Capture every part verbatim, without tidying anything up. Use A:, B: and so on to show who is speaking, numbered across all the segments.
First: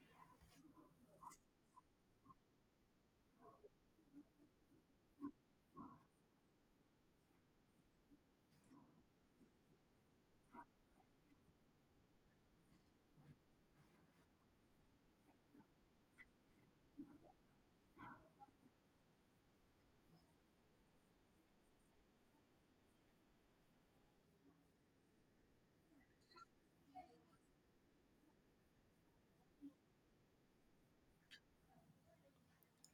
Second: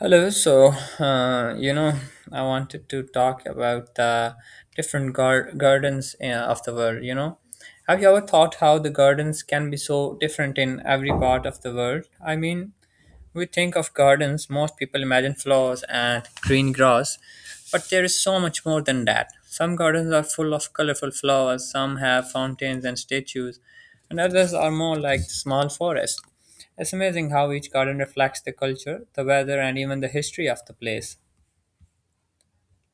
A: Hello, so uh, you know, I wanted to talk about the different gar- gardens uh, of the world. You know, have you ever thought how the gardens can be so different in every part of the world? I mean, we think of gardens, most people imagine flowers and green grass, but there is so much more than that. Some gardens are full of colorful flowers, some have fountains and statues, and others are more like small forests. It's amazing how each garden reflects the culture, the weather, and even the history of the place.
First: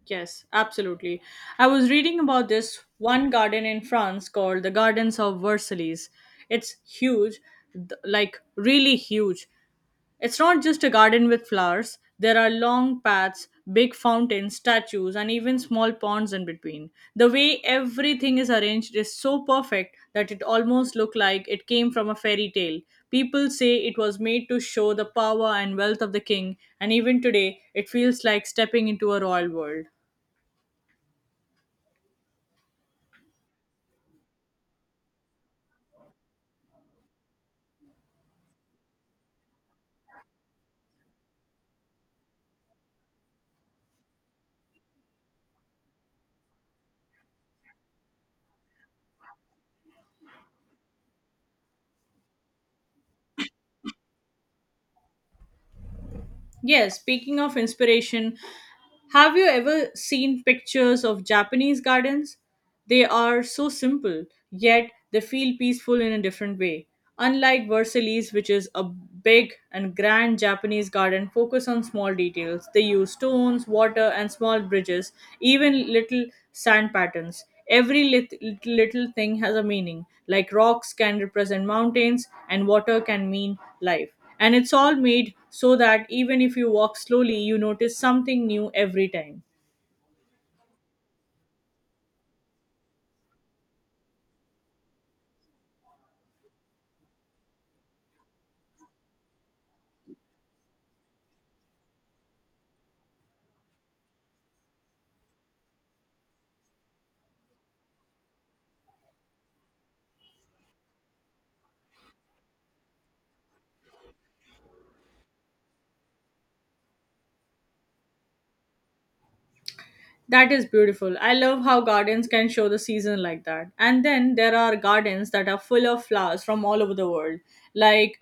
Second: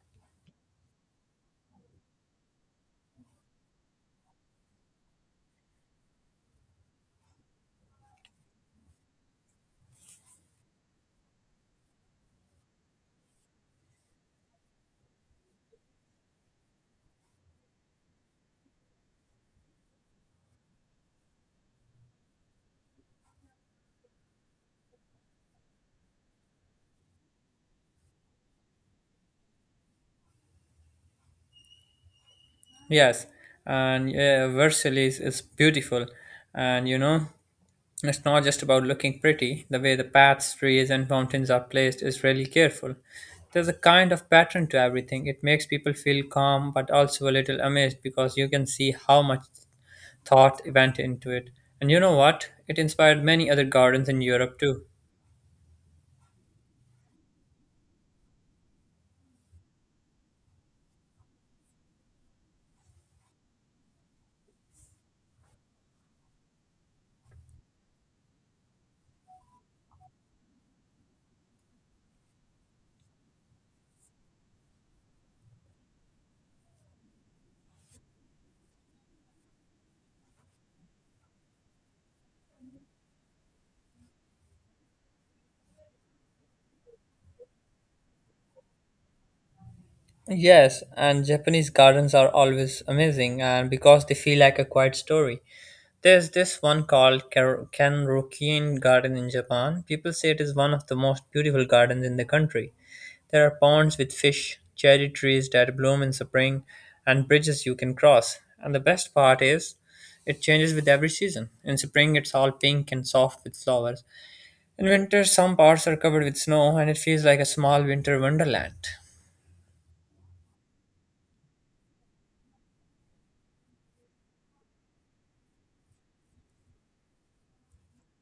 B: Yes, absolutely. I was reading about this one garden in France called the Gardens of Versailles. It's huge, th- like really huge. It's not just a garden with flowers, there are long paths, big fountains, statues, and even small ponds in between. The way everything is arranged is so perfect that it almost looked like it came from a fairy tale. People say it was made to show the power and wealth of the king, and even today it feels like stepping into a royal world.
A: Yes, and yeah, Versailles is beautiful, and you know. It's not just about looking pretty. The way the paths, trees, and mountains are placed is really careful. There's a kind of pattern to everything. It makes people feel calm but also a little amazed because you can see how much thought went into it. And you know what? It inspired many other gardens in Europe too.
B: Yes, speaking of inspiration, have you ever seen pictures of Japanese gardens? They are so simple, yet they feel peaceful in a different way. Unlike Versailles, which is a big and grand Japanese garden, focus on small details. They use stones, water, and small bridges, even little sand patterns. Every lit- little, little thing has a meaning, like rocks can represent mountains, and water can mean life. And it's all made so that even if you walk slowly, you notice something new every time.
A: Yes, and Japanese gardens are always amazing and because they feel like a quiet story. There's this one called Kar- Kenrokuin Garden in Japan. People say it is one of the most beautiful gardens in the country. There are ponds with fish, cherry trees that bloom in spring, and bridges you can cross. And the best part is, it changes with every season. In spring, it's all pink and soft with flowers. In winter, some parts are covered with snow, and it feels like a small winter wonderland.
B: That is beautiful. I love how gardens can show the season like that. And then there are gardens that are full of flowers from all over the world, like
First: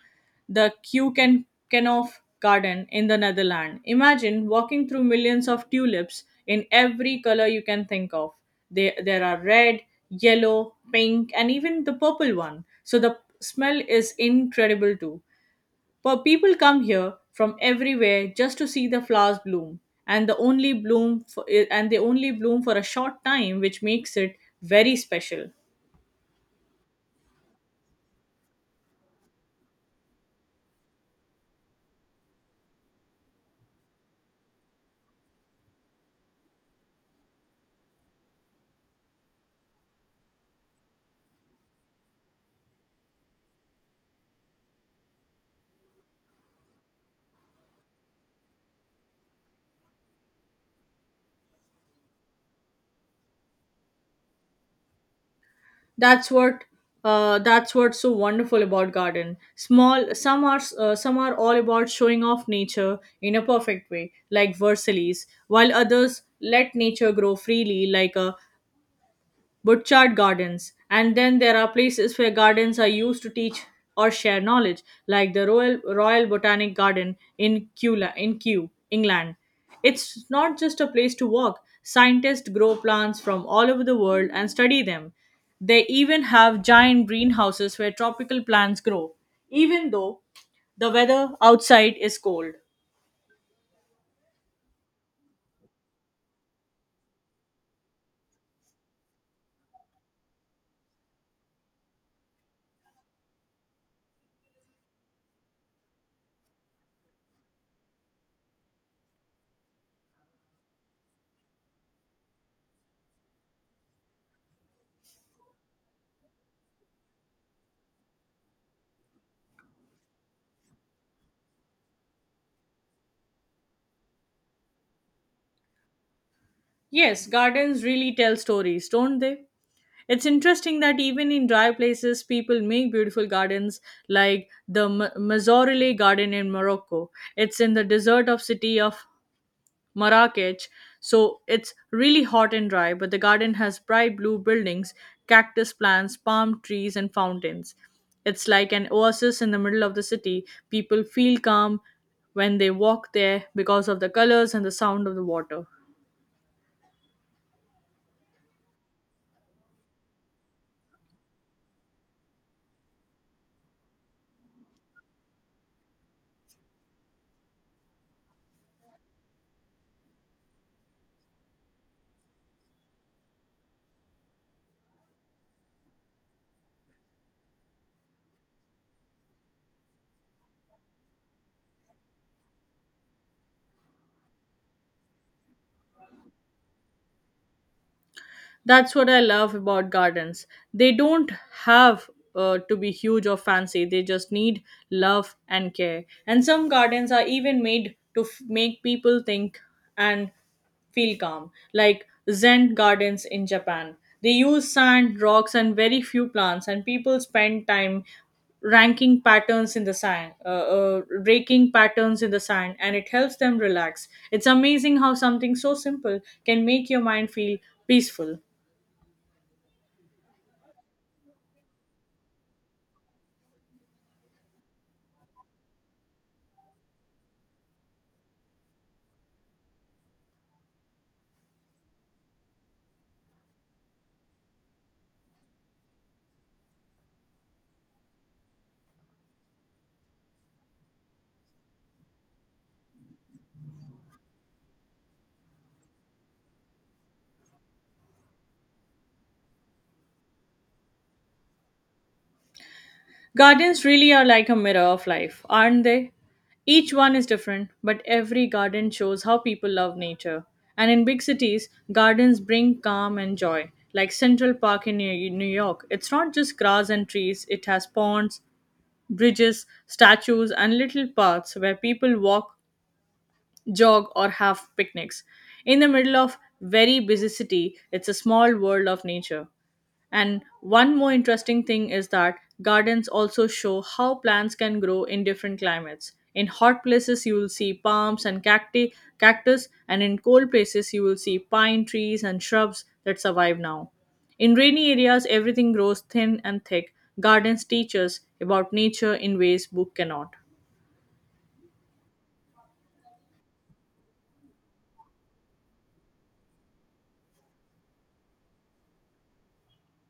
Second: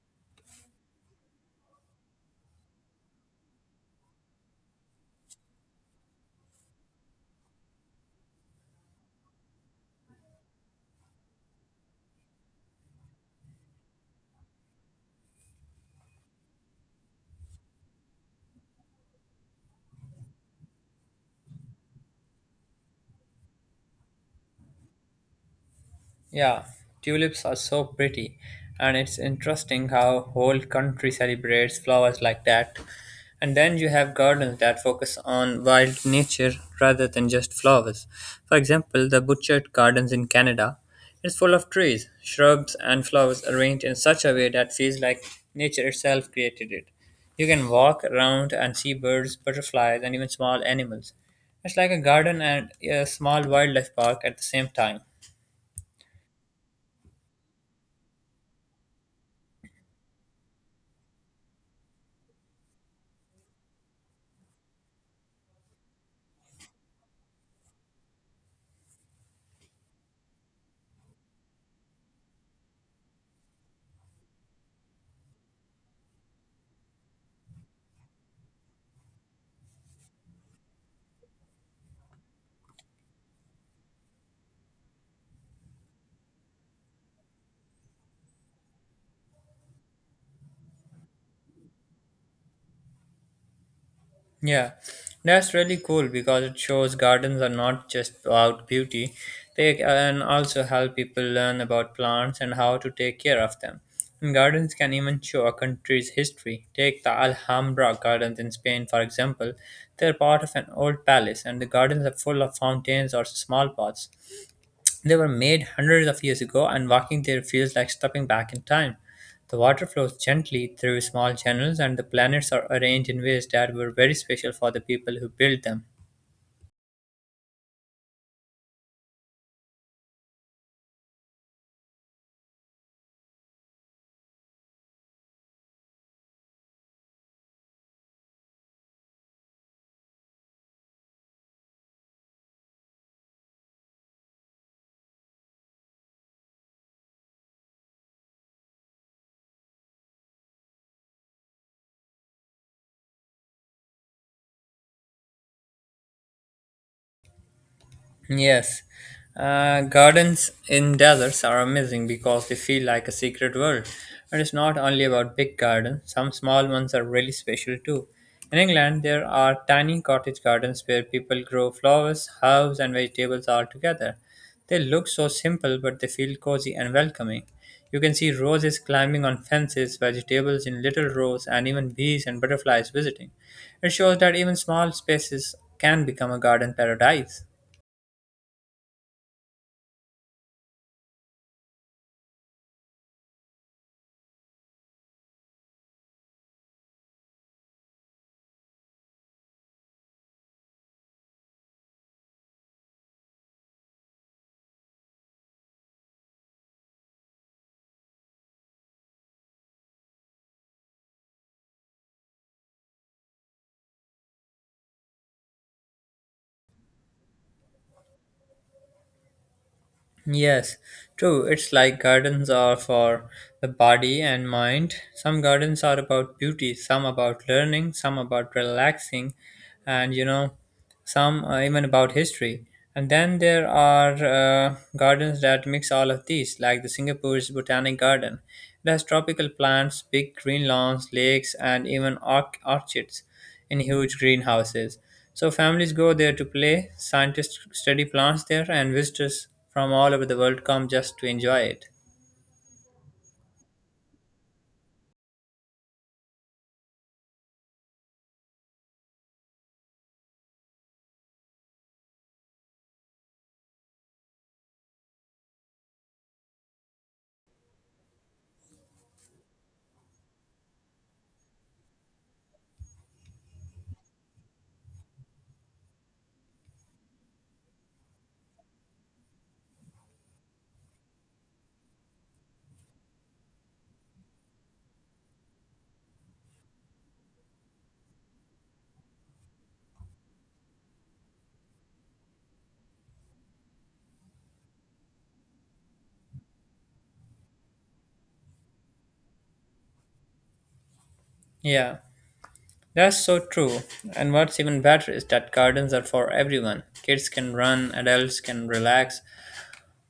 B: the Kuken Kenhof Garden in the Netherlands. Imagine walking through millions of tulips in every color you can think of. They there are red, yellow, pink, and even the purple one. So the smell is incredible too. But people come here from everywhere just to see the flowers bloom, and the only bloom for, and they only bloom for a short time, which makes it very special.
A: Yeah, tulips are so pretty, and it's interesting how whole country celebrates flowers like that. And then you have gardens that focus on wild nature rather than just flowers. For example, the Butchart Gardens in Canada is full of trees, shrubs, and flowers arranged in such a way that feels like nature itself created it. You can walk around and see birds, butterflies, and even small animals. It's like a garden and a small wildlife park at the same time.
B: That's what uh, that's what's so wonderful about garden. Small some are uh, some are all about showing off nature in a perfect way, like Versailles, while others let nature grow freely, like a Burchard Gardens. And then there are places where gardens are used to teach or share knowledge, like the Royal, Royal Botanic Garden in Kew, la- in Kew, England. It's not just a place to walk. Scientists grow plants from all over the world and study them. They even have giant greenhouses where tropical plants grow, even though the weather outside is cold.
A: Yeah, that's really cool because it shows gardens are not just about beauty, they can also help people learn about plants and how to take care of them. And gardens can even show a country's history. Take the Alhambra gardens in Spain, for example. They're part of an old palace, and the gardens are full of fountains or small pots. They were made hundreds of years ago, and walking there feels like stepping back in time. The water flows gently through small channels, and the planets are arranged in ways that were very special for the people who built them.
B: Yes, gardens really tell stories, don't they? It's interesting that even in dry places, people make beautiful gardens like the M- Mazorele garden in Morocco. It's in the desert of city of Marrakech, so it's really hot and dry, but the garden has bright blue buildings, cactus plants, palm trees, and fountains. It's like an oasis in the middle of the city. People feel calm when they walk there because of the colors and the sound of the water.
A: Yes, uh, gardens in deserts are amazing because they feel like a secret world. But it's not only about big gardens, some small ones are really special too. In England, there are tiny cottage gardens where people grow flowers, herbs, and vegetables all together. They look so simple, but they feel cozy and welcoming. You can see roses climbing on fences, vegetables in little rows, and even bees and butterflies visiting. It shows that even small spaces can become a garden paradise.
B: That's what I love about gardens. They don't have uh, to be huge or fancy. They just need love and care. And some gardens are even made to f- make people think and feel calm, like Zen gardens in Japan. They use sand, rocks, and very few plants, and people spend time ranking patterns in the sand, uh, uh, raking patterns in the sand, and it helps them relax. It's amazing how something so simple can make your mind feel peaceful.
A: Yes, true. It's like gardens are for the body and mind. Some gardens are about beauty, some about learning, some about relaxing, and you know, some uh, even about history. And then there are uh, gardens that mix all of these, like the Singapore's Botanic Garden. It has tropical plants, big green lawns, lakes, and even orch- orchids in huge greenhouses. So families go there to play, scientists study plants there, and visitors from all over the world come just to enjoy it.
B: Gardens really are like a mirror of life, aren't they? Each one is different, but every garden shows how people love nature. And in big cities, gardens bring calm and joy. Like Central Park in New New York, it's not just grass and trees, it has ponds, bridges, statues, and little paths where people walk, jog, or have picnics. In the middle of very busy city, it's a small world of nature. And one more interesting thing is that gardens also show how plants can grow in different climates. In hot places, you will see palms and cacti, cactus, and in cold places, you will see pine trees and shrubs that survive now. In rainy areas, everything grows thin and thick. Gardens teach us about nature in ways book cannot.
A: Yeah, that's so true. And what's even better is that gardens are for everyone. Kids can run, adults can relax,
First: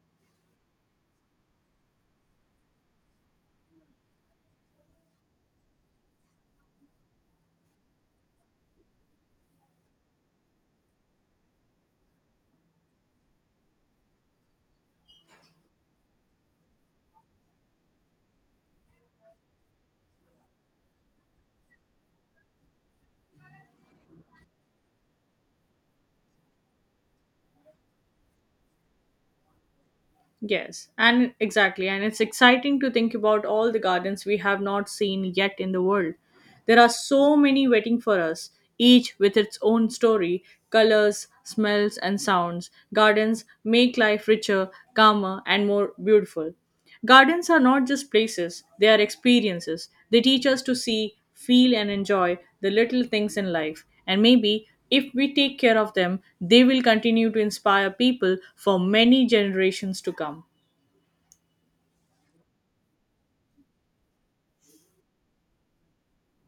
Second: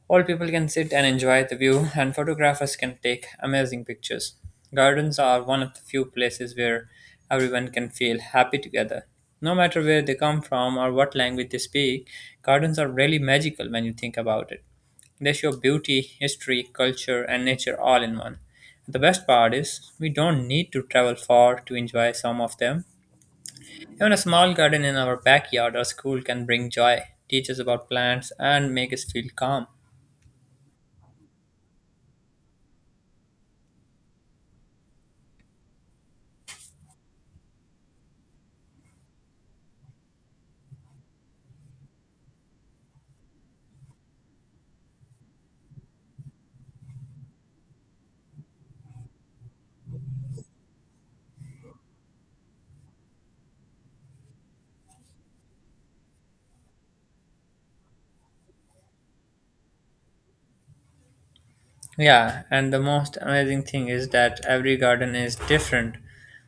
A: all people can sit and enjoy the view, and photographers can take amazing pictures. Gardens are one of the few places where everyone can feel happy together. No matter where they come from or what language they speak, gardens are really magical when you think about it. They show beauty, history, culture, and nature all in one. The best part is, we don't need to travel far to enjoy some of them. Even a small garden in our backyard or school can bring joy, teach us about plants, and make us feel calm.
B: Yes, and exactly. And it's exciting to think about all the gardens we have not seen yet in the world. There are so many waiting for us, each with its own story, colors, smells, and sounds. Gardens make life richer, calmer, and more beautiful. Gardens are not just places, they are experiences. They teach us to see, feel, and enjoy the little things in life. And maybe if we take care of them, they will continue to inspire people for many generations to come.
A: Yeah, and the most amazing thing is that every garden is different.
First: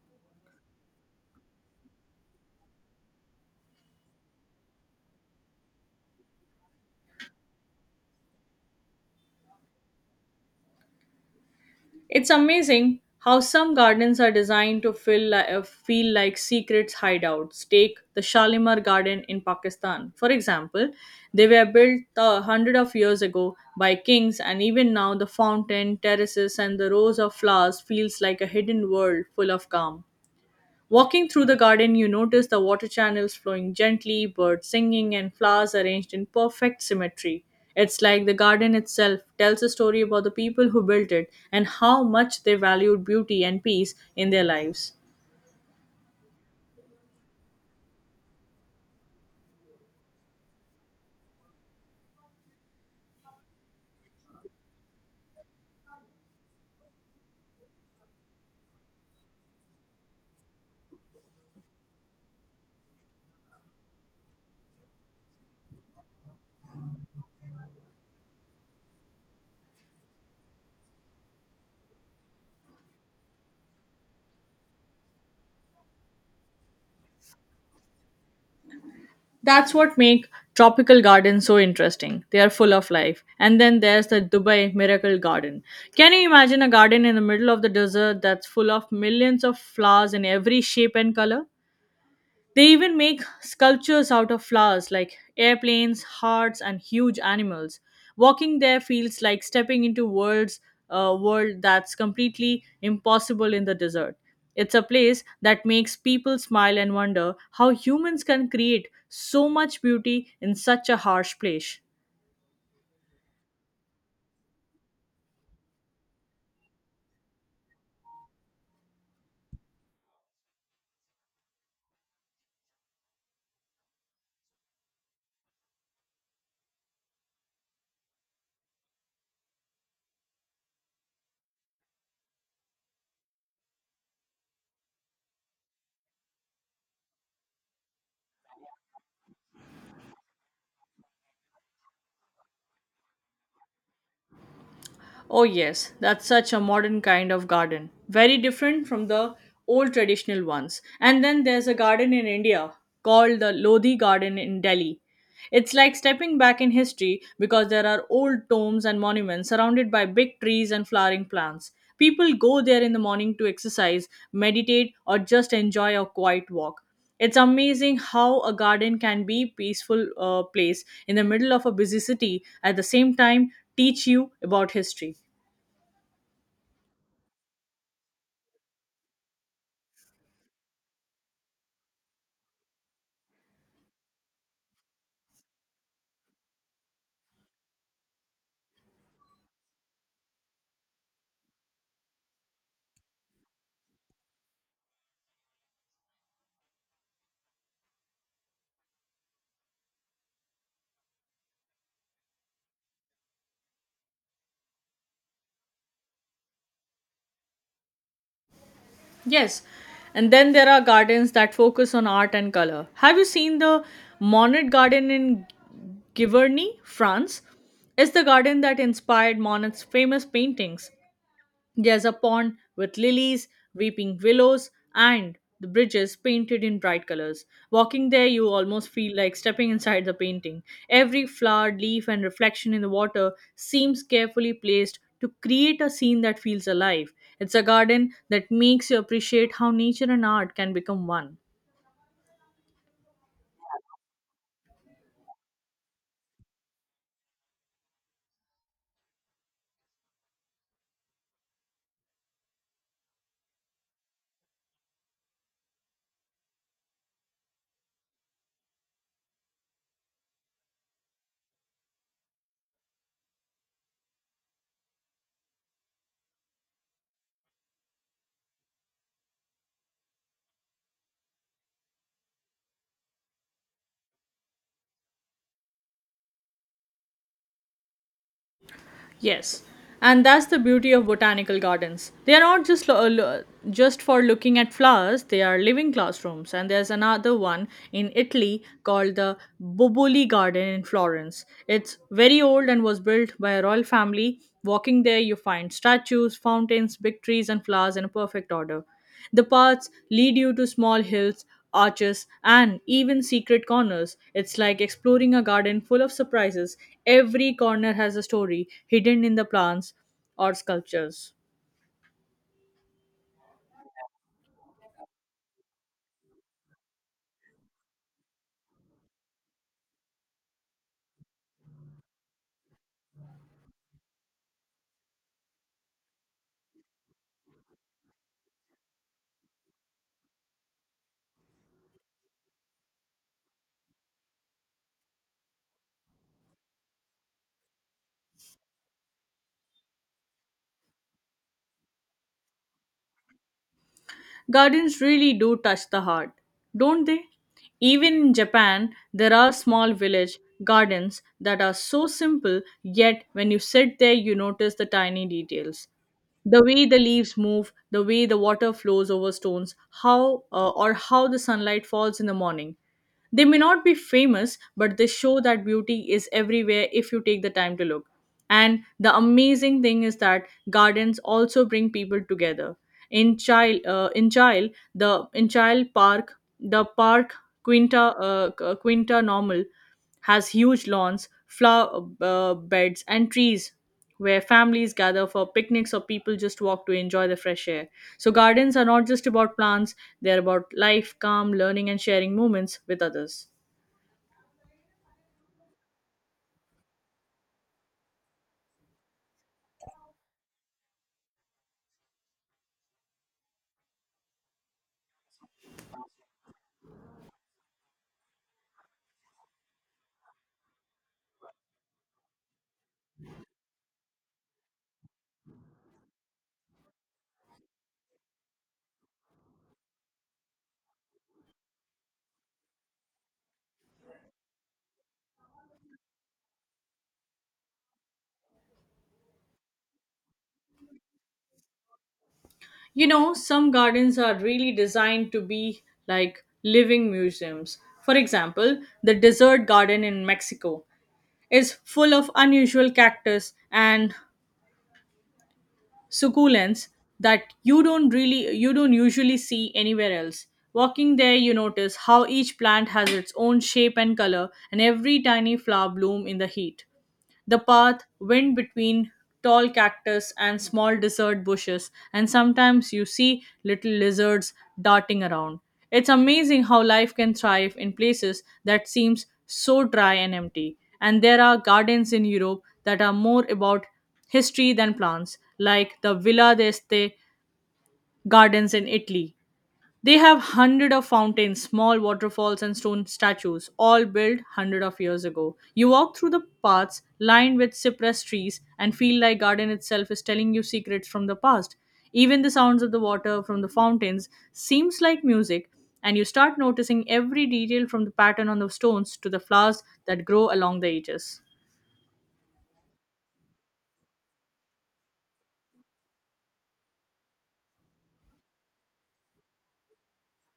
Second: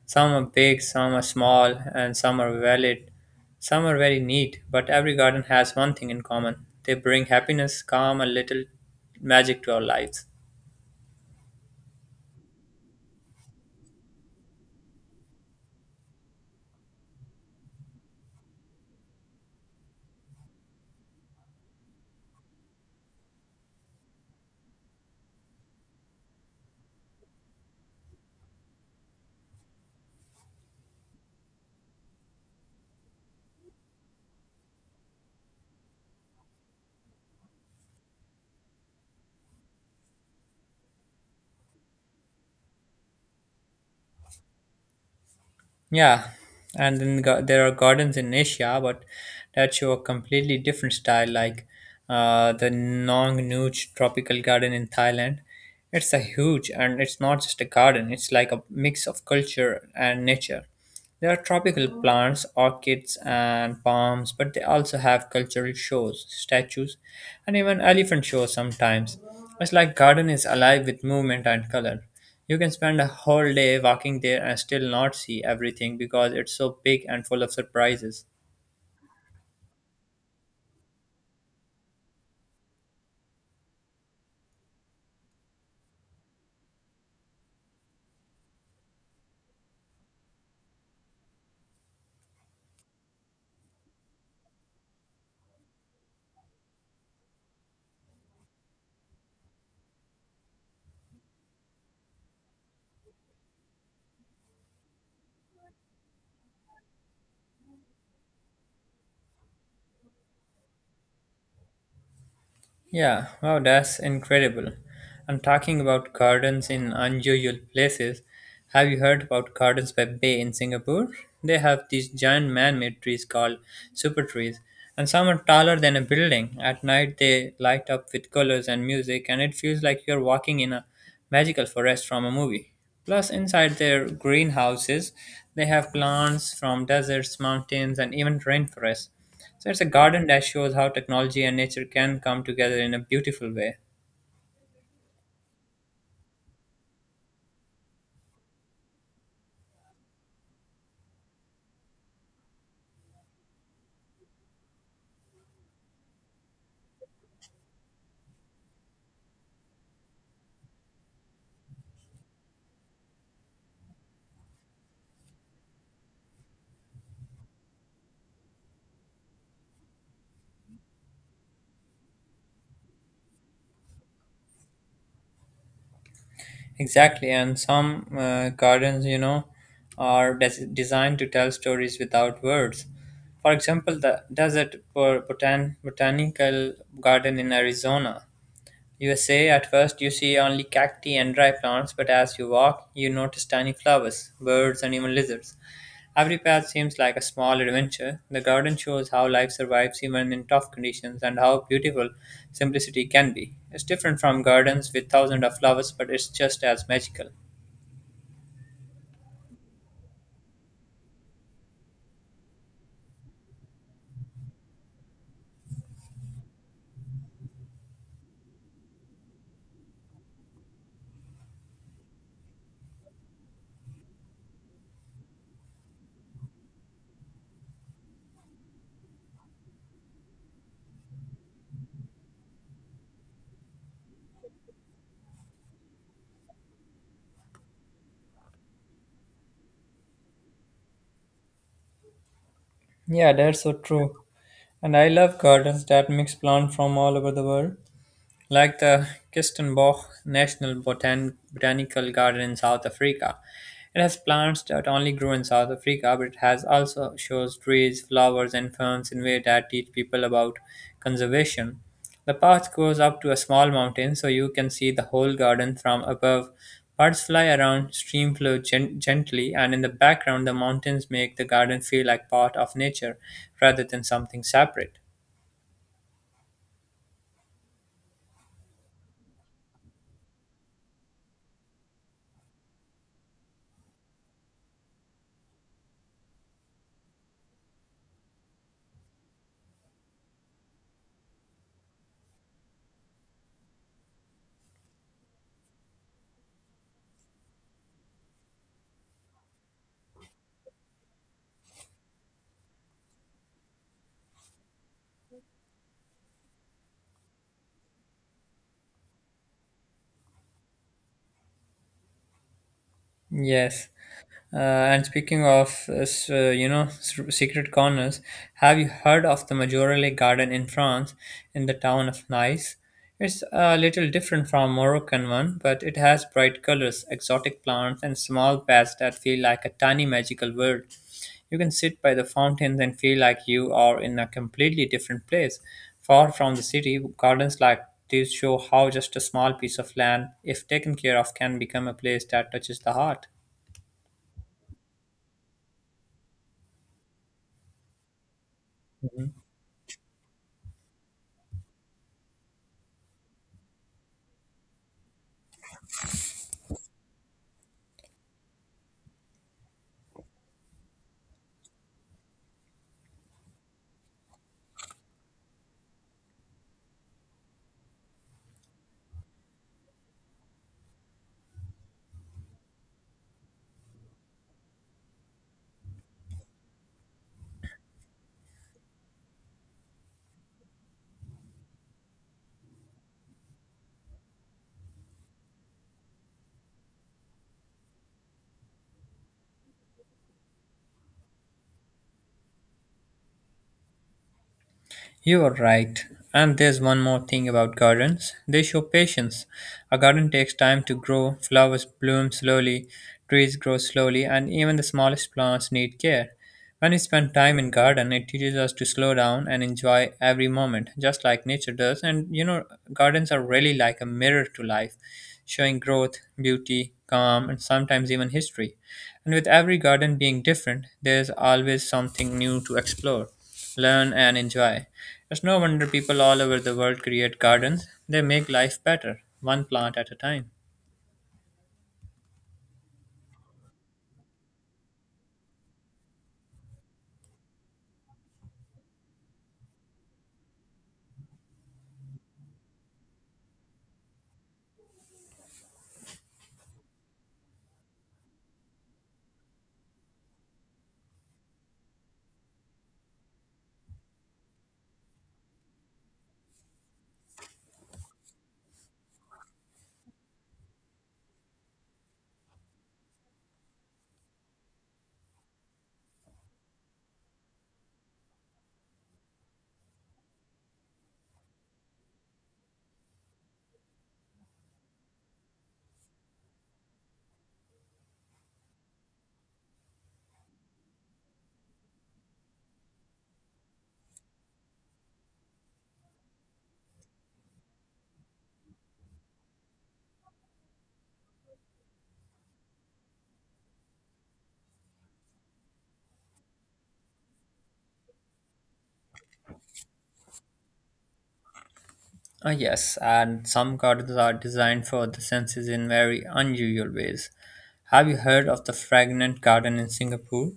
A: Some are big, some are small, and some are valid. Some are very neat, but every garden has one thing in common. They bring happiness, calm, and little magic to our lives.
B: It's amazing how some gardens are designed to feel, li- uh, feel like secret hideouts. Take the Shalimar Garden in Pakistan, for example. They were built a hundred of years ago by kings, and even now the fountain, terraces, and the rows of flowers feels like a hidden world full of calm. Walking through the garden, you notice the water channels flowing gently, birds singing, and flowers arranged in perfect symmetry. It's like the garden itself tells a story about the people who built it and how much they valued beauty and peace in their lives.
A: Yeah, and then ga- there are gardens in Asia, but that show a completely different style, like uh, the Nong Nuch Tropical Garden in Thailand. It's a huge, and it's not just a garden; it's like a mix of culture and nature. There are tropical plants, orchids, and palms, but they also have cultural shows, statues, and even elephant shows sometimes. It's like garden is alive with movement and color. You can spend a whole day walking there and still not see everything because it's so big and full of surprises.
B: That's what makes tropical gardens so interesting. They are full of life. And then there's the Dubai Miracle Garden. Can you imagine a garden in the middle of the desert that's full of millions of flowers in every shape and color? They even make sculptures out of flowers like airplanes, hearts, and huge animals. Walking there feels like stepping into worlds a world that's completely impossible in the desert. It's a place that makes people smile and wonder how humans can create so much beauty in such a harsh place.
A: Yeah, wow, that's incredible. And talking about gardens in unusual places, have you heard about Gardens by Bay in Singapore? They have these giant man made trees called super trees, and some are taller than a building. At night, they light up with colors and music, and it feels like you're walking in a magical forest from a movie. Plus, inside their greenhouses, they have plants from deserts, mountains, and even rainforests. So, it's a garden that shows how technology and nature can come together in a beautiful way.
B: Oh, yes, that's such a modern kind of garden. Very different from the old traditional ones. And then there's a garden in India called the Lodhi Garden in Delhi. It's like stepping back in history because there are old tombs and monuments surrounded by big trees and flowering plants. People go there in the morning to exercise, meditate, or just enjoy a quiet walk. It's amazing how a garden can be peaceful uh, place in the middle of a busy city at the same time teach you about history.
A: Exactly, and some uh, gardens, you know, are des- designed to tell stories without words. For example, the Desert Bo- Botan- Botanical Garden in Arizona. You say at first you see only cacti and dry plants, but as you walk, you notice tiny flowers, birds, and even lizards. Every path seems like a small adventure. The garden shows how life survives even in tough conditions and how beautiful simplicity can be. It's different from gardens with thousands of flowers, but it's just as magical.
B: Yes, and then there are gardens that focus on art and color. Have you seen the Monet Garden in Giverny, France? It's the garden that inspired Monet's famous paintings. There's a pond with lilies, weeping willows, and the bridges painted in bright colors. Walking there, you almost feel like stepping inside the painting. Every flower, leaf, and reflection in the water seems carefully placed to create a scene that feels alive. It's a garden that makes you appreciate how nature and art can become one.
A: Yeah, that's so true. And I love gardens that mix plants from all over the world, like the Kirstenbosch National Botan- Botanical Garden in South Africa. It has plants that only grow in South Africa, but it has also shows trees, flowers, and ferns in ways that teach people about conservation. The path goes up to a small mountain, so you can see the whole garden from above. Birds fly around, stream flow gen- gently, and in the background, the mountains make the garden feel like part of nature rather than something separate.
B: Yes, and that's the beauty of botanical gardens. They are not just lo- uh, lo- just for looking at flowers; they are living classrooms. And there's another one in Italy called the Boboli Garden in Florence. It's very old and was built by a royal family. Walking there, you find statues, fountains, big trees, and flowers in a perfect order. The paths lead you to small hills, arches, and even secret corners. It's like exploring a garden full of surprises. Every corner has a story hidden in the plants or sculptures.
A: Yes. Uh, and speaking of, uh, s- uh, you know, s- secret corners, have you heard of the Majorelle garden in France, in the town of Nice? It's a little different from Moroccan one, but it has bright colors, exotic plants, and small paths that feel like a tiny magical world. You can sit by the fountains and feel like you are in a completely different place, far from the city. Gardens like these show how just a small piece of land, if taken care of, can become a place that touches the heart.
B: Gardens really do touch the heart, don't they? Even in Japan, there are small village gardens that are so simple, yet when you sit there, you notice the tiny details. The way the leaves move, the way the water flows over stones, how uh, or how the sunlight falls in the morning. They may not be famous, but they show that beauty is everywhere if you take the time to look. And the amazing thing is that gardens also bring people together. In child uh, in child the in child park the park, quinta uh, Qu- uh, quinta normal has huge lawns, flower uh, beds, and trees where families gather for picnics or people just walk to enjoy the fresh air. So, gardens are not just about plants, they're about life, calm, learning, and sharing moments with others.
A: You are right. And there's one more thing about gardens. They show patience. A garden takes time to grow, flowers bloom slowly, trees grow slowly, and even the smallest plants need care. When we spend time in garden, it teaches us to slow down and enjoy every moment, just like nature does. And you know, gardens are really like a mirror to life, showing growth, beauty, calm, and sometimes even history. And with every garden being different, there's always something new to explore, learn, and enjoy. It's no wonder people all over the world create gardens. They make life better, one plant at a time.
B: You know, some gardens are really designed to be like living museums. For example, the desert garden in Mexico is full of unusual cactus and succulents that you don't really you don't usually see anywhere else. Walking there, you notice how each plant has its own shape and color, and every tiny flower bloom in the heat. The path went between tall cactus and small desert bushes, and sometimes you see little lizards darting around. It's amazing how life can thrive in places that seems so dry and empty. And there are gardens in Europe that are more about history than plants, like the Villa d'Este gardens in Italy. They have hundred of fountains, small waterfalls, and stone statues, all built hundred of years ago. You walk through the paths lined with cypress trees and feel like garden itself is telling you secrets from the past. Even the sounds of the water from the fountains seems like music, and you start noticing every detail from the pattern on the stones to the flowers that grow along the edges.
A: Ah, yes, and some gardens are designed for the senses in very unusual ways. Have you heard of the fragrant garden in Singapore?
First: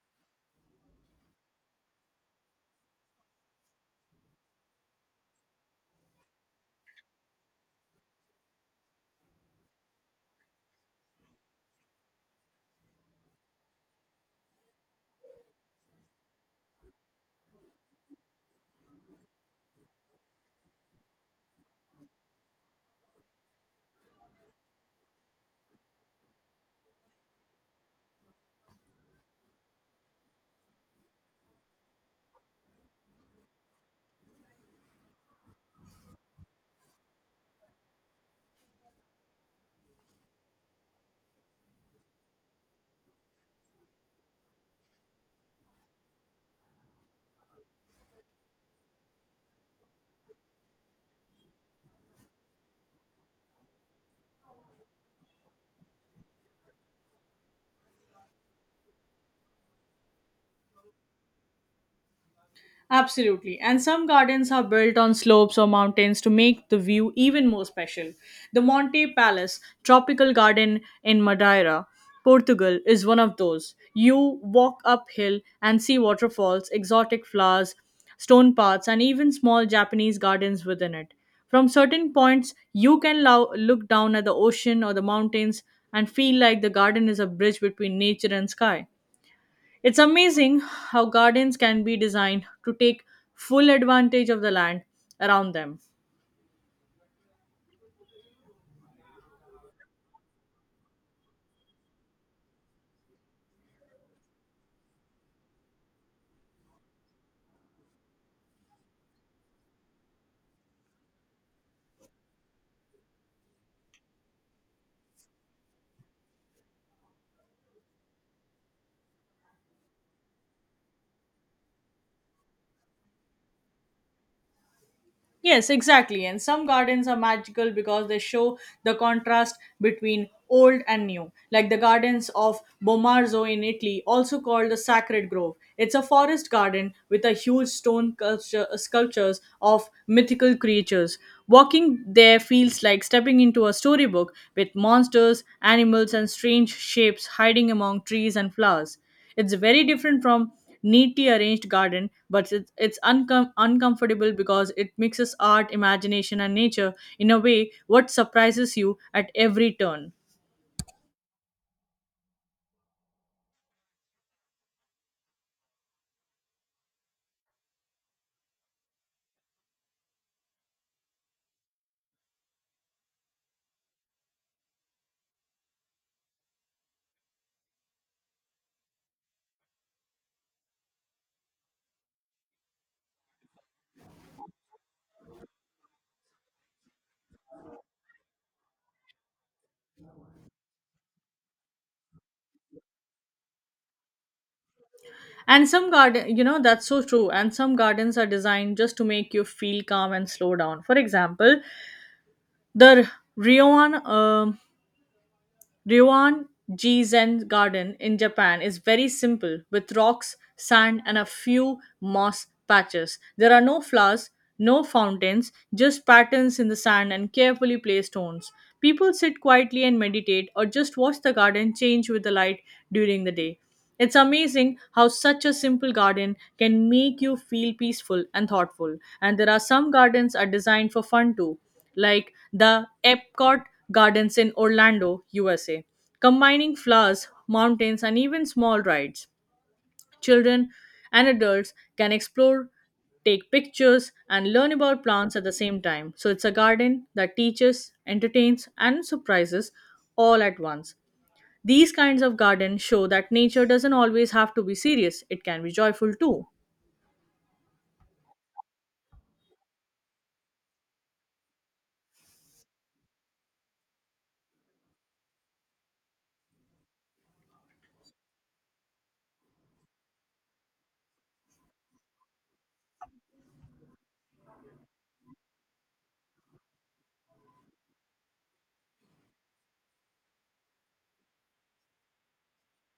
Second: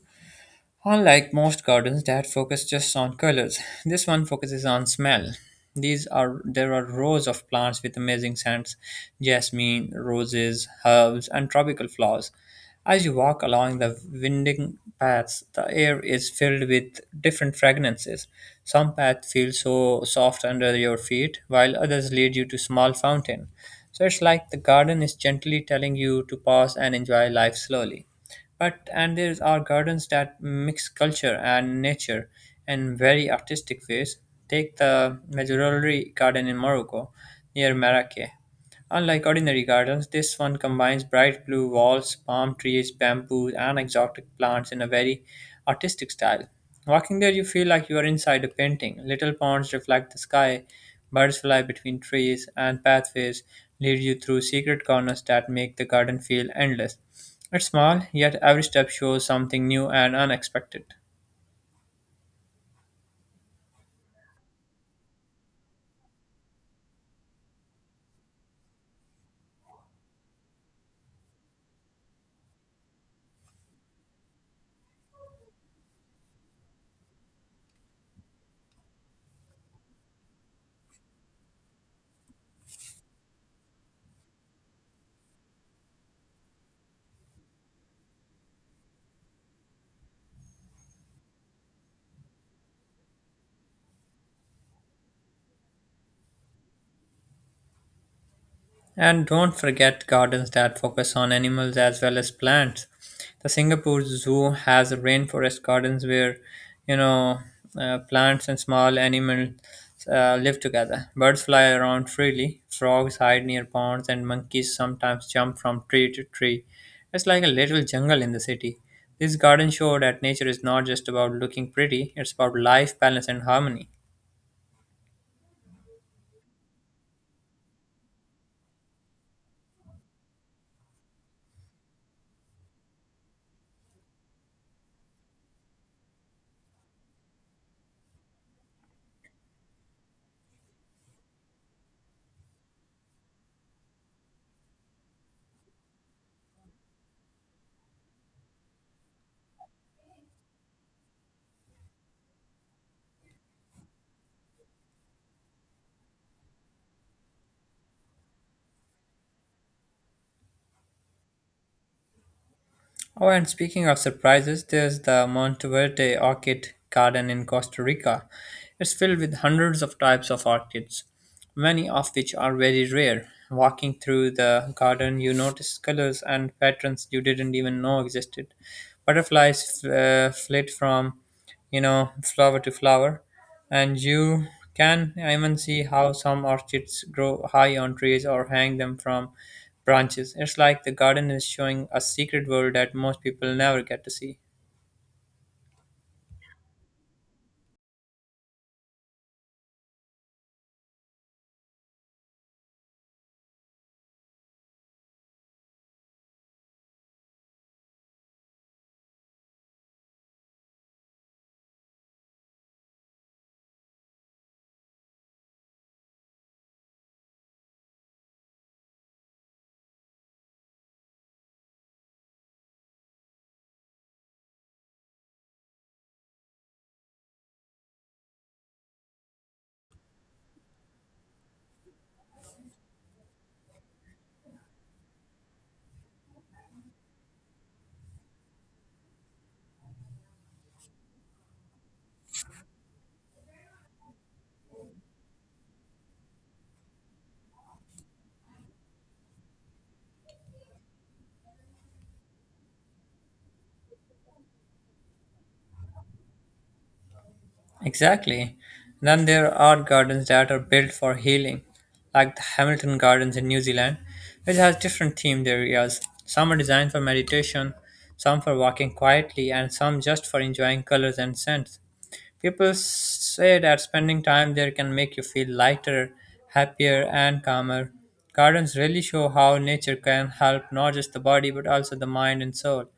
A: Unlike most gardens that focus just on colors, this one focuses on smell. These are there are rows of plants with amazing scents, jasmine, roses, herbs, and tropical flowers. As you walk along the winding paths, the air is filled with different fragrances. Some paths feel so soft under your feet, while others lead you to small fountain. So it's like the garden is gently telling you to pause and enjoy life slowly. But and there are gardens that mix culture and nature in very artistic ways. Take the Majorelli garden in Morocco near Marrakech. Unlike ordinary gardens, this one combines bright blue walls, palm trees, bamboo, and exotic plants in a very artistic style. Walking there, you feel like you are inside a painting. Little ponds reflect the sky, birds fly between trees, and pathways lead you through secret corners that make the garden feel endless. It's small, yet every step shows something new and unexpected.
B: Absolutely. And some gardens are built on slopes or mountains to make the view even more special. The Monte Palace Tropical Garden in Madeira, Portugal, is one of those. You walk uphill and see waterfalls, exotic flowers, stone paths, and even small Japanese gardens within it. From certain points, you can lo- look down at the ocean or the mountains and feel like the garden is a bridge between nature and sky. It's amazing how gardens can be designed to take full advantage of the land around them.
A: And don't forget gardens that focus on animals as well as plants. The Singapore Zoo has rainforest gardens where, you know, uh, plants and small animals uh, live together. Birds fly around freely, frogs hide near ponds, and monkeys sometimes jump from tree to tree. It's like a little jungle in the city. These gardens show that nature is not just about looking pretty, it's about life, balance, and harmony.
B: Yes, exactly. And some gardens are magical because they show the contrast between old and new, like the gardens of Bomarzo in Italy, also called the Sacred Grove. It's a forest garden with a huge stone culture, sculptures of mythical creatures. Walking there feels like stepping into a storybook with monsters, animals, and strange shapes hiding among trees and flowers. It's very different from neatly arranged garden, but it's, it's uncom- uncomfortable because it mixes art, imagination, and nature in a way what surprises you at every turn.
A: Oh, and speaking of surprises, there's the Monteverde Orchid Garden in Costa Rica. It's filled with hundreds of types of orchids, many of which are very rare. Walking through the garden, you notice colors and patterns you didn't even know existed. Butterflies uh, flit from, you know, flower to flower, and you can even see how some orchids grow high on trees or hang them from branches. It's like the garden is showing a secret world that most people never get to see.
B: And some garden, you know, that's so true. And some gardens are designed just to make you feel calm and slow down. For example, the Rioan um, Ryoan Ji Zen Garden in Japan is very simple with rocks, sand, and a few moss patches. There are no flowers, no fountains, just patterns in the sand and carefully placed stones. People sit quietly and meditate or just watch the garden change with the light during the day. It's amazing how such a simple garden can make you feel peaceful and thoughtful. And there are some gardens are designed for fun too, like the Epcot Gardens in Orlando, U S A, combining flowers, mountains, and even small rides. Children and adults can explore, take pictures, and learn about plants at the same time. So it's a garden that teaches, entertains, and surprises all at once. These kinds of gardens show that nature doesn't always have to be serious, it can be joyful too.
A: Exactly. Then there are gardens that are built for healing, like the Hamilton Gardens in New Zealand, which has different themed areas. Some are designed for meditation, some for walking quietly, and some just for enjoying colors and scents. People say that spending time there can make you feel lighter, happier, and calmer. Gardens really show how nature can help not just the body but also the mind and soul.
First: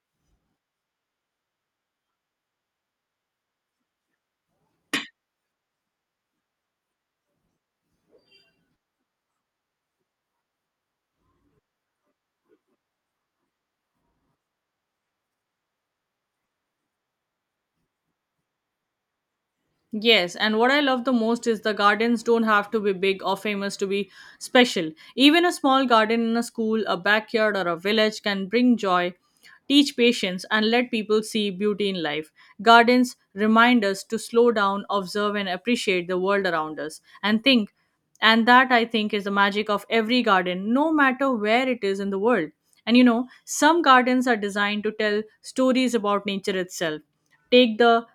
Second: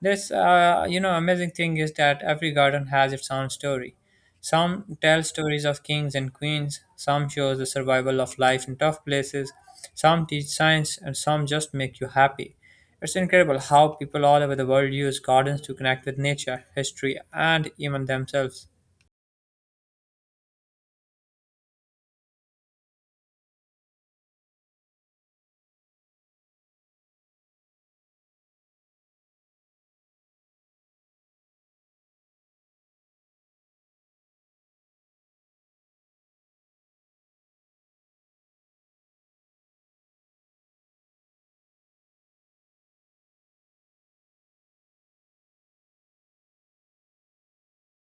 A: This, uh, you know, amazing thing is that every garden has its own story. Some tell stories of kings and queens, some shows the survival of life in tough places, some teach science, and some just make you happy. It's incredible how people all over the world use gardens to connect with nature, history, and even themselves.
B: Yes, and what I love the most is the gardens don't have to be big or famous to be special. Even a small garden in a school, a backyard, or a village can bring joy, teach patience, and let people see beauty in life. Gardens remind us to slow down, observe, and appreciate the world around us, and think. And that I think is the magic of every garden, no matter where it is in the world. And you know, some gardens are designed to tell stories about nature itself. Take the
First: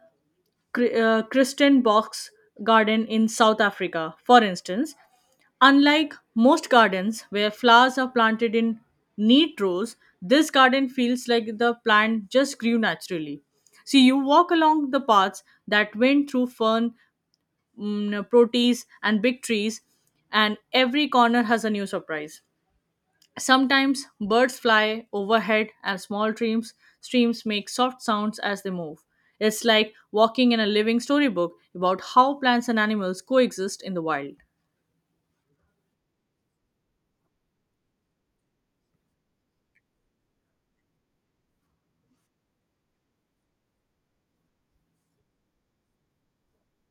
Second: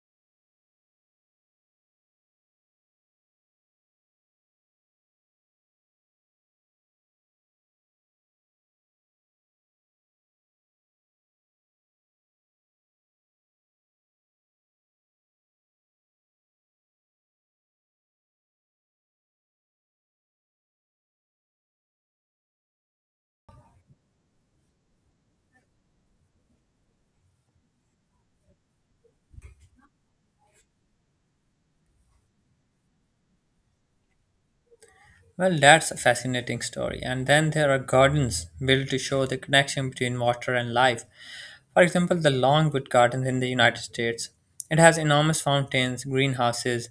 B: Chr- uh, Christian box garden in South Africa, for instance. Unlike most gardens where flowers are planted in neat rows, this garden feels like the plant just grew naturally. See, you walk along the paths that went through fern, mm, proteas, and big trees, and every corner has a new surprise. Sometimes birds fly overhead and small streams, streams make soft sounds as they move. It's like walking in a living storybook about how plants and animals coexist in the wild.
A: Well, that's a fascinating story. And then there are gardens built to show the connection between water and life. For example, the Longwood Gardens in the United States. It has enormous fountains, greenhouses,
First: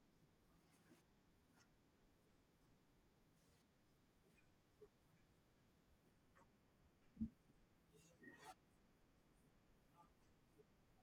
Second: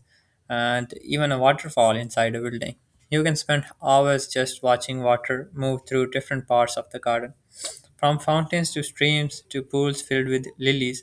A: and even a waterfall inside a building. You can spend hours just watching water move through different parts of the garden. From fountains to streams to pools filled with lilies,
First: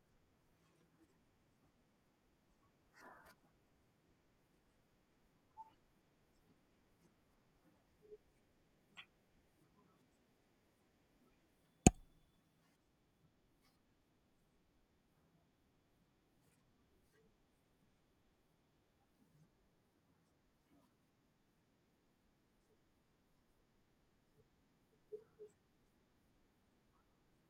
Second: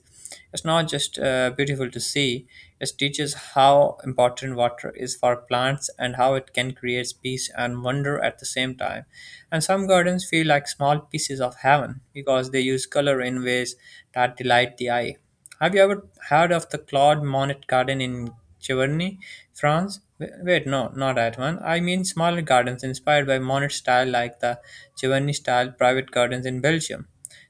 A: it's not just uh, beautiful to see, it teaches how important water is for plants and how it can create peace and wonder at the same time. And some gardens feel like small pieces of heaven because they use color in ways that delight the eye. Have you ever heard of the Claude Monet Garden in Giverny, France? W- Wait, no, not that one. I mean smaller gardens inspired by Monet style, like the Giverny style private gardens in Belgium.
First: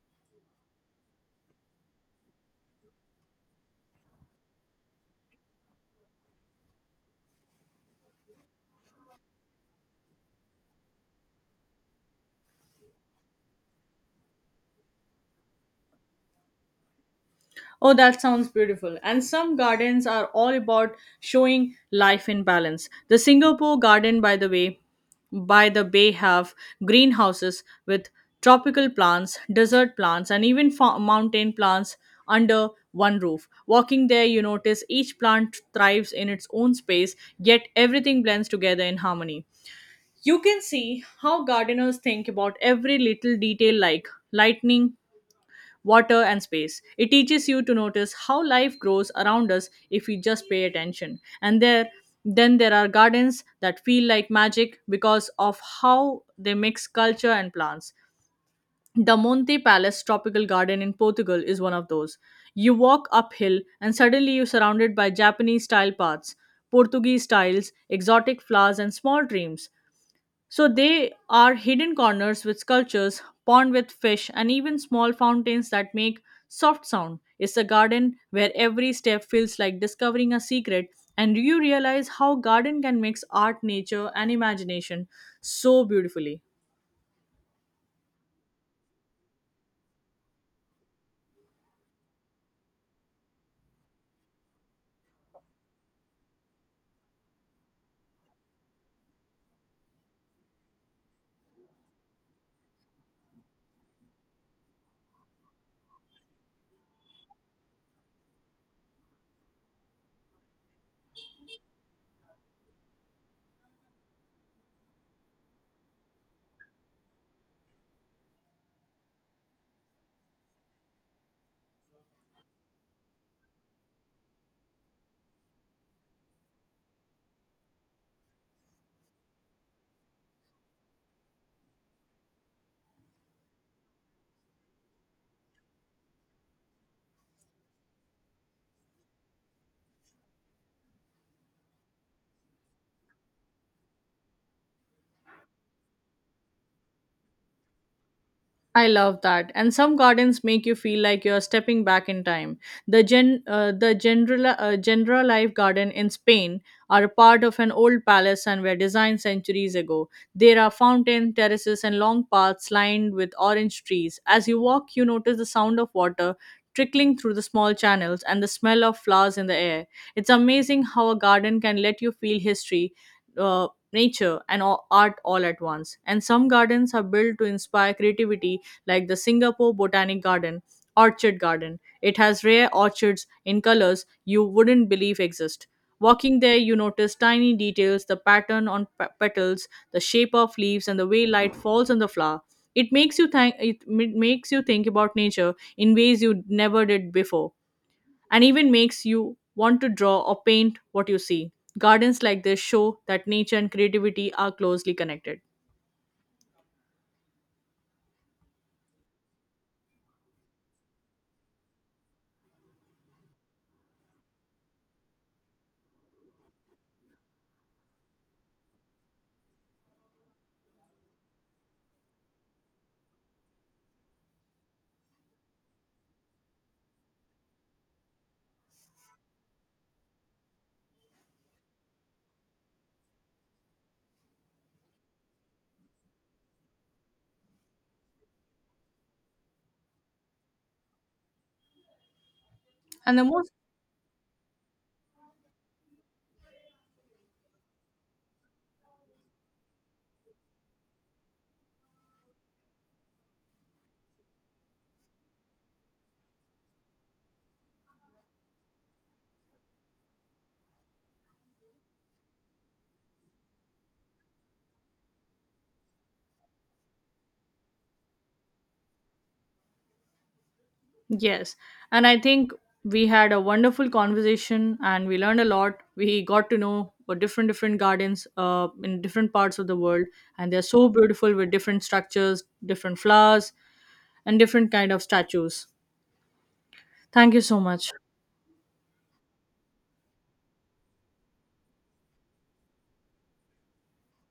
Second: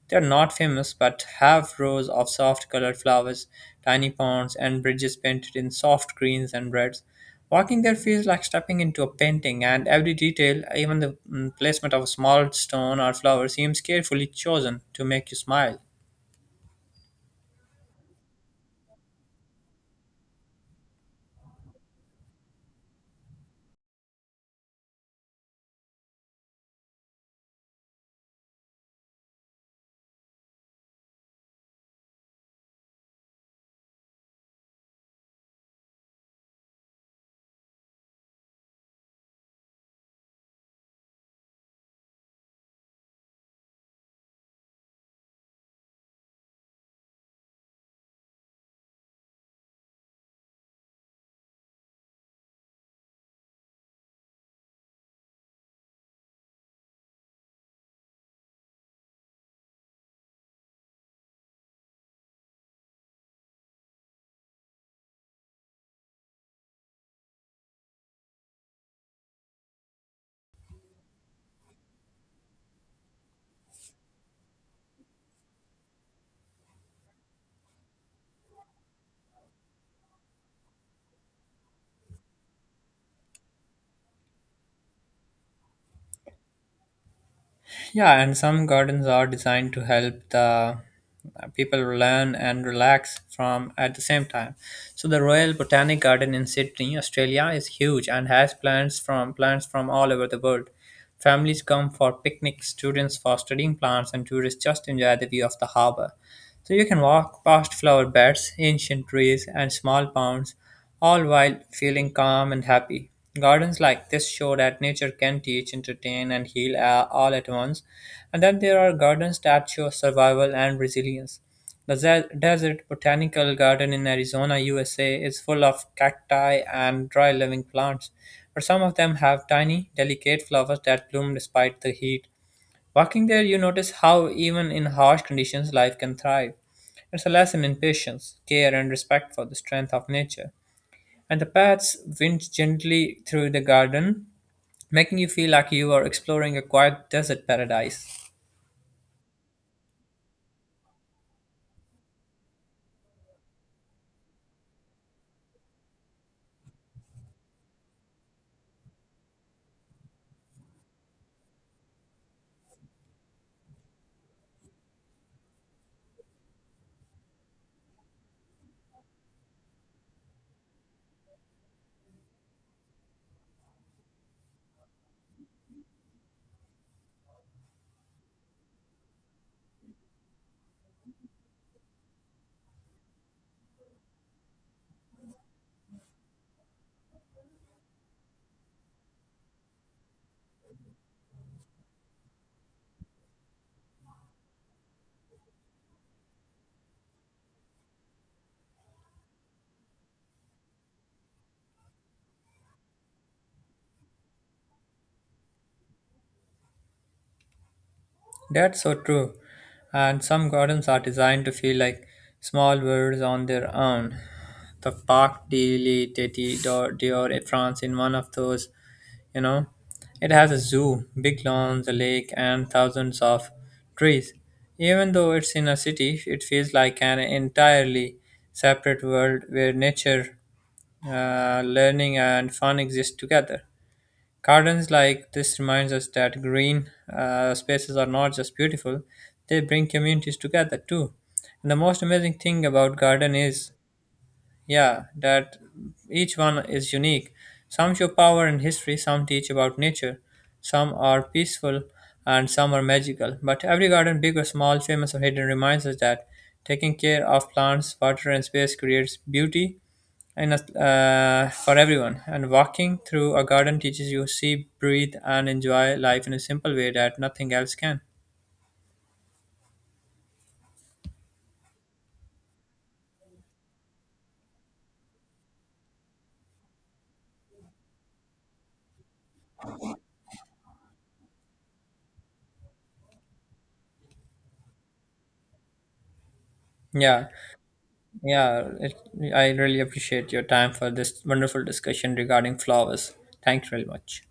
A: They are not famous but have rows of soft colored flowers, tiny ponds, and bridges painted in soft greens and reds. Walking there feels like stepping into a painting, and every detail, even the mm, placement of a small stone or flower, seems carefully chosen to make you smile.
B: Oh, that sounds beautiful. And some gardens are all about showing life in balance. The Singapore garden, by the way, by the bay have greenhouses with tropical plants, desert plants, and even fa- mountain plants under one roof. Walking there, you notice each plant thrives in its own space, yet everything blends together in harmony. You can see how gardeners think about every little detail like lightning, water, and space. It teaches you to notice how life grows around us if we just pay attention. And there, then there are gardens that feel like magic because of how they mix culture and plants. The Monte Palace Tropical Garden in Portugal is one of those. You walk uphill and suddenly you're surrounded by Japanese style paths, Portuguese tiles, exotic flowers, and small dreams. So they are hidden corners with sculptures, pond with fish, and even small fountains that make soft sound. It's a garden where every step feels like discovering a secret, and you realize how garden can mix art, nature, and imagination so beautifully.
A: Yeah, and some gardens are designed to help the people learn and relax from at the same time. So the Royal Botanic Garden in Sydney, Australia is huge and has plants from plants from all over the world. Families come for picnics, students for studying plants and tourists just enjoy the view of the harbor. So you can walk past flower beds, ancient trees, and small ponds, all while feeling calm and happy. Gardens like this show that nature can teach, entertain, and heal a- all at once, and that there are gardens that show survival and resilience. The Ze- Desert Botanical Garden in Arizona, U S A is full of cacti and dry living plants, but some of them have tiny, delicate flowers that bloom despite the heat. Walking there, you notice how, even in harsh conditions, life can thrive. It's a lesson in patience, care, and respect for the strength of nature. And the paths wind gently through the garden, making you feel like you are exploring a quiet desert paradise.
B: I love that. And some gardens make you feel like you're stepping back in time. The gen, uh, the general, uh, general life garden in Spain are a part of an old palace and were designed centuries ago. There are fountain terraces and long paths lined with orange trees. As you walk, you notice the sound of water trickling through the small channels and the smell of flowers in the air. It's amazing how a garden can let you feel history. Uh, Nature and a- art all at once, and some gardens are built to inspire creativity like the Singapore Botanic Garden, Orchid Garden. It has rare orchids in colors you wouldn't believe exist. Walking there, you notice tiny details, the pattern on pe- petals, the shape of leaves, and the way light falls on the flower. It makes you think. It m- makes you think about nature in ways you never did before, and even makes you want to draw or paint what you see. Gardens like this show that nature and creativity are closely connected.
A: That's so true. And some gardens are designed to feel like small worlds on their own. The Parc de l'État d'Or d'Or in France in one of those, you know, it has a zoo, big lawns, a lake, and thousands of trees. Even though it's in a city, it feels like an entirely separate world where nature, uh, learning, and fun exist together. Gardens like this reminds us that green uh, spaces are not just beautiful, they bring communities together too. And the most amazing thing about
B: And the
A: garden
B: most
A: is, yeah, that each one is unique. Some show power and history, some teach about nature, some are peaceful and some are magical. But every garden, big or small, famous or hidden, reminds us that taking care of plants, water and space creates beauty and uh, for everyone. And walking through a garden teaches you see, breathe, and enjoy life in a simple way that nothing else can.
B: Yes. And I think we had a wonderful conversation and we learned a lot. We got to know what different different gardens uh, in different parts of the world and they're so beautiful with different structures, different flowers and different kind of statues.
A: Yeah,
B: Thank you so much.
A: yeah. It, I really appreciate your time for this wonderful discussion regarding flowers. Thanks very much.